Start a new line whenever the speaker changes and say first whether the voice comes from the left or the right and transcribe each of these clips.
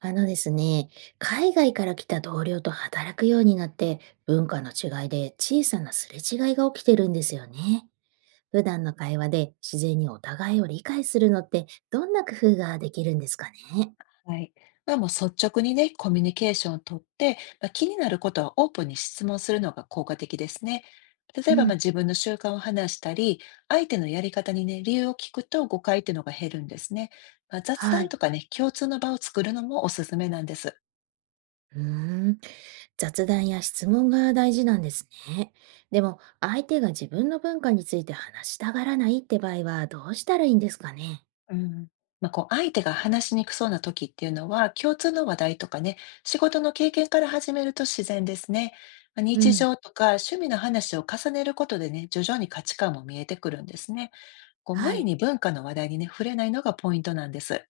right: あのですね、海外から来た同僚と働くようになって、文化の違いで小さなすれ違いが起きてるんですよね。普段の会話で自然にお互いを理解するのってどんな工夫ができるんですかね。
left: はい。もう率直にね、コミュニケーションをとって、気になることはオープンに質問するのが効果的ですね。例
right: う
left: えば、
right: ん、
left: 自分の習慣を話したり、相手のやり方にね、理由を聞くと誤解っていうのが減るんですね。雑
right: は
left: 談
right: い。
left: とかね、共通の場を作るのもおすすめなんです。
right: うーん、雑談や質問が大事なんですね。でも、相手が自分の文化について話したがらないって場合はどうしたらいいんですかね。
left: うん、こう相手が話しにくそうな時っていうのは共通の話題とかね、仕事の経験から始めると自然ですね。
right: う
left: 日
right: ん、
left: 常とか趣味の話を重ねることでね、徐々に価値観も見えてくるんですね。こう無
right: は
left: 理
right: い。
left: に文化の話題にね、触れないのがポイントなんです。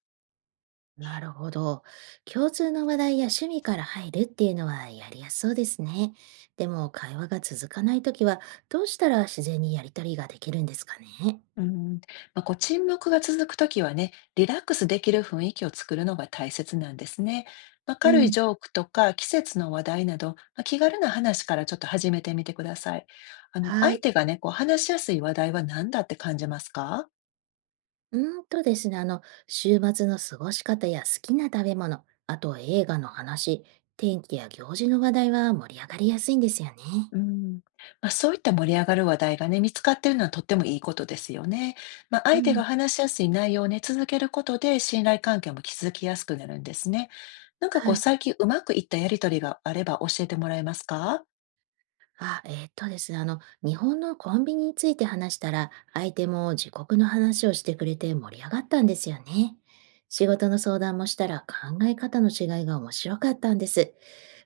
right: なるほど。共通の話題や趣味から入るっていうのはやりやすそうですね。でも会話が続かないときはどうしたら自然にやりとりができるんですかね。
left: うん。こう沈黙が続くときはね、リラックスできる雰囲気を作るのが大切なんですね。
right: う
left: 軽い
right: ん、
left: ジョークとか季節の話題など、気軽な話からちょっと始めてみてください。あの、
right: は
left: 相
right: い。
left: 手がね、こう話しやすい話題は何だって感じますか？
right: うーんとですね、あの、週末の過ごし方や好きな食べ物、あと映画の話、天気や行事の話題は盛り上がりやすいんですよね。
left: うん。そういった盛り上がる話題がね、見つかっているのはとってもいいことですよね。
right: う
left: 相手
right: ん、
left: が話しやすい内容をね、続けることで信頼関係も築きやすくなるんですね。なんか
right: は
left: こう
right: い。
left: 最近うまくいったやりとりがあれば教えてもらえますか？
right: あ、ですね、あの、日本のコンビニについて話したら、相手も自国の話をしてくれて盛り上がったんですよね。仕事の相談もしたら考え方の違いが面白かったんです。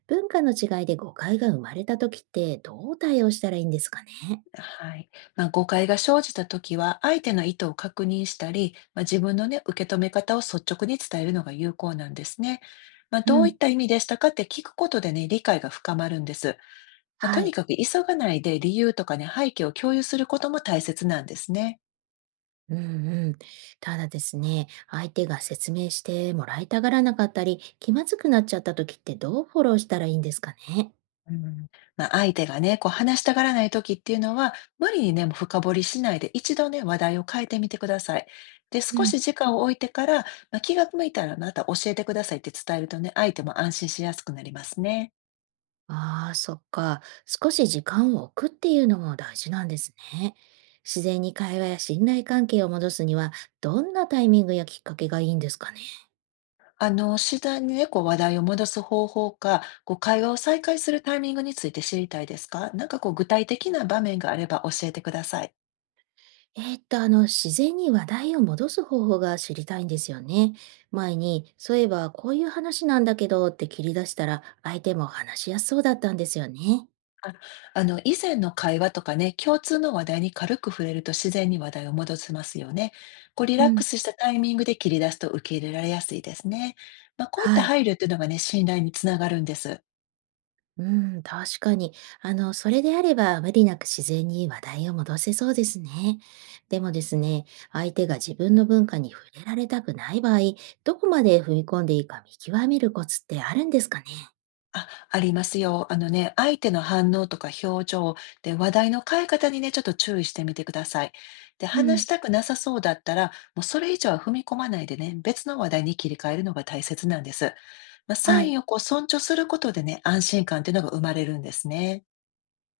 right: 文化の違いで誤解が生まれた時ってどう対応したらいいんですかね。
left: はい。誤解が生じた時は、相手の意図を確認したり、自分のね、受け止め方を率直に伝えるのが有効なんですね。
right: う
left: どうい
right: ん、
left: った意味でしたかって聞くことでね、理解が深まるんです。と
right: は
left: に
right: い。
left: かく急がないで理由とかね、背景を共有することも大切なんですね。
right: うんうん。ただですね、相手が説明してもらいたがらなかったり、気まずくなっちゃった時ってどうフォローしたらいいんですかね。
left: うん、相手がね、こう話したがらない時っていうのは、無理にね、もう深掘りしないで、一度ね、話題を変えてみてください。で、少し時間を置いてから、気が向いたらまた教えてくださいって伝えるとね、相手も安心しやすくなりますね。
right: ああ、そっか。少し時間を置くっていうのも大事なんですね。自然に会話や信頼関係を戻すには、どんなタイミングやきっかけがいいんですかね。
left: あの、次第にね、こう話題を戻す方法か、こう会話を再開するタイミングについて知りたいですか？なんかこう具体的な場面があれば教えてください。
right: 自然に話題を戻す方法が知りたいんですよね。前に、そういえばこういう話なんだけどって切り出したら、相手も話しやすそうだったんですよね。
left: あの、以前の会話とかね、共通の話題に軽く触れると自然に話題を戻せますよね。こう、リ
right: う
left: ラック
right: ん。
left: スしたタイミングで切り出すと受け入れられやすいですね。こういっ
right: は
left: た
right: い。
left: 配慮っていうのがね、信頼につながるんです。
right: うん、確かに。あの、それであれば無理なく自然に話題を戻せそうですね。でもですね、相手が自分の文化に触れられたくない場合、どこまで踏み込んでいいか見極めるコツってあるんですかね？
left: あ、ありますよ。あのね、相手の反応とか表情で話題の変え方にね、ちょっと注意してみてください。で、
right: う
left: 話し
right: ん、
left: たくなさそうだったら、もうそれ以上は踏み込まないでね、別の話題に切り替えるのが大切なんです。サ
right: は
left: イ
right: い。
left: ンをこう尊重することでね、安心感っていうのが生まれるんですね。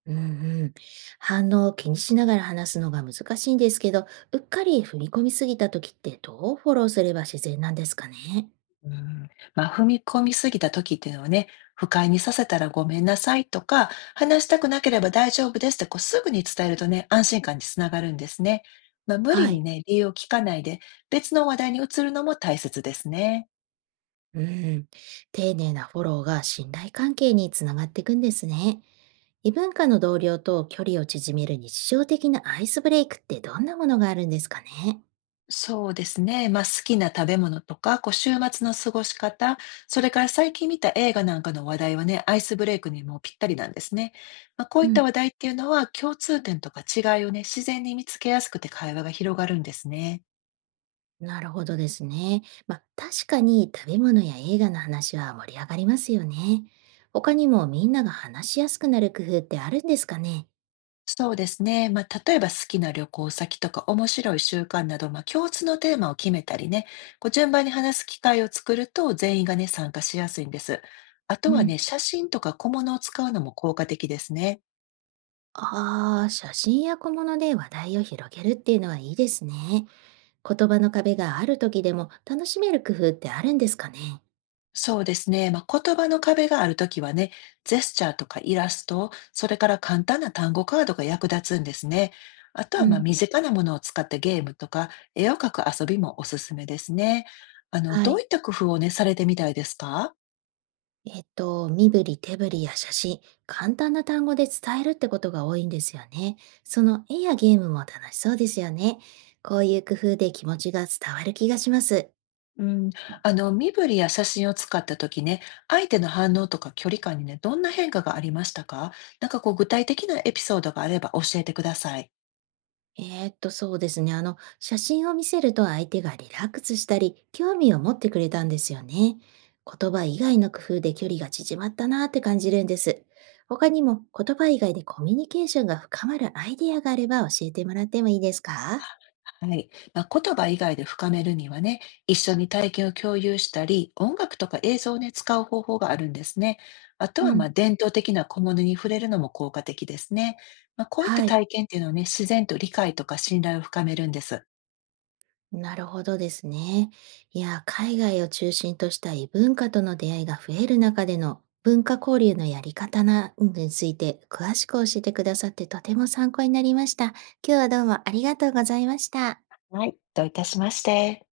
right: うんうん。反応を気にしながら話すのが難しいんですけど、うっかり踏み込みすぎた時ってどうフォローすれば自然なんですかね？
left: うん、踏み込みすぎた時っていうのはね、不快にさせたらごめんなさいとか、話したくなければ大丈夫ですってこうすぐに伝えるとね、安心感につながるんですね。無理
right: は
left: に
right: い。
left: ね、理由を聞かないで、別の話題に移るのも大切ですね。
right: うん、丁寧なフォローが信頼関係につながっていくんですね。異文化の同僚と距離を縮める日常的なアイスブレイクってどんなものがあるんですかね？
left: そうですね。好きな食べ物とか、こう週末の過ごし方、それから最近見た映画なんかの話題はね、アイスブレイクにもぴったりなんですね。こう
right: う
left: いった
right: ん、
left: 話題っていうのは、共通点とか違いをね、自然に見つけやすくて会話が広がるんですね。
right: なるほどですね。まあ、確かに食べ物や映画の話は盛り上がりますよね。他にもみんなが話しやすくなる工夫ってあるんですかね？
left: そうですね。例えば好きな旅行先とか面白い習慣など、共通のテーマを決めたりね、こう順番に話す機会を作ると全員がね、参加しやすいんです。あと
right: う
left: は
right: ん、
left: ね、写真とか小物を使うのも効果的ですね。
right: ああ写真や小物で話題を広げるっていうのはいいですね。言葉の壁がある時でも楽しめる工夫ってあるんですかね？
left: そうですね。言葉の壁があるときはね、ジェスチャーとかイラスト、それから簡単な単語カードが役立つんですね。あと
right: う
left: はまあ
right: ん、
left: 身近なものを使ったゲームとか、絵を描く遊びもおすすめですね。あの、
right: は
left: どう
right: い。
left: いった工夫をね、されてみたいですか？
right: 身振り手振りや写真、簡単な単語で伝えるってことが多いんですよね。その絵やゲームも楽しそうですよね。こういう工夫で気持ちが伝わる気がします。
left: うん、あの、身振りや写真を使った時ね、相手の反応とか距離感にね、どんな変化がありましたか？なんかこう具体的なエピソードがあれば教えてください。
right: そうですね。あの、写真を見せると相手がリラックスしたり、興味を持ってくれたんですよね。言葉以外の工夫で距離が縮まったなって感じるんです。他にも言葉以外でコミュニケーションが深まるアイディアがあれば教えてもらってもいいですか？
left: はい。言葉以外で深めるにはね、一緒に体験を共有したり、音楽とか映像をね、使う方法があるんですね。あと
right: う
left: は、
right: ん。
left: 伝統的な小物に触れるのも効果的ですね。こういった
right: はい。
left: 体験っていうのはね、自然と理解とか信頼を深めるんです。
right: なるほどですね。いや、海外を中心とした異文化との出会いが増える中での文化交流のやり方なについて詳しく教えてくださってとても参考になりました。今日はどうもありがとうございました。
left: はい。どういたしまして。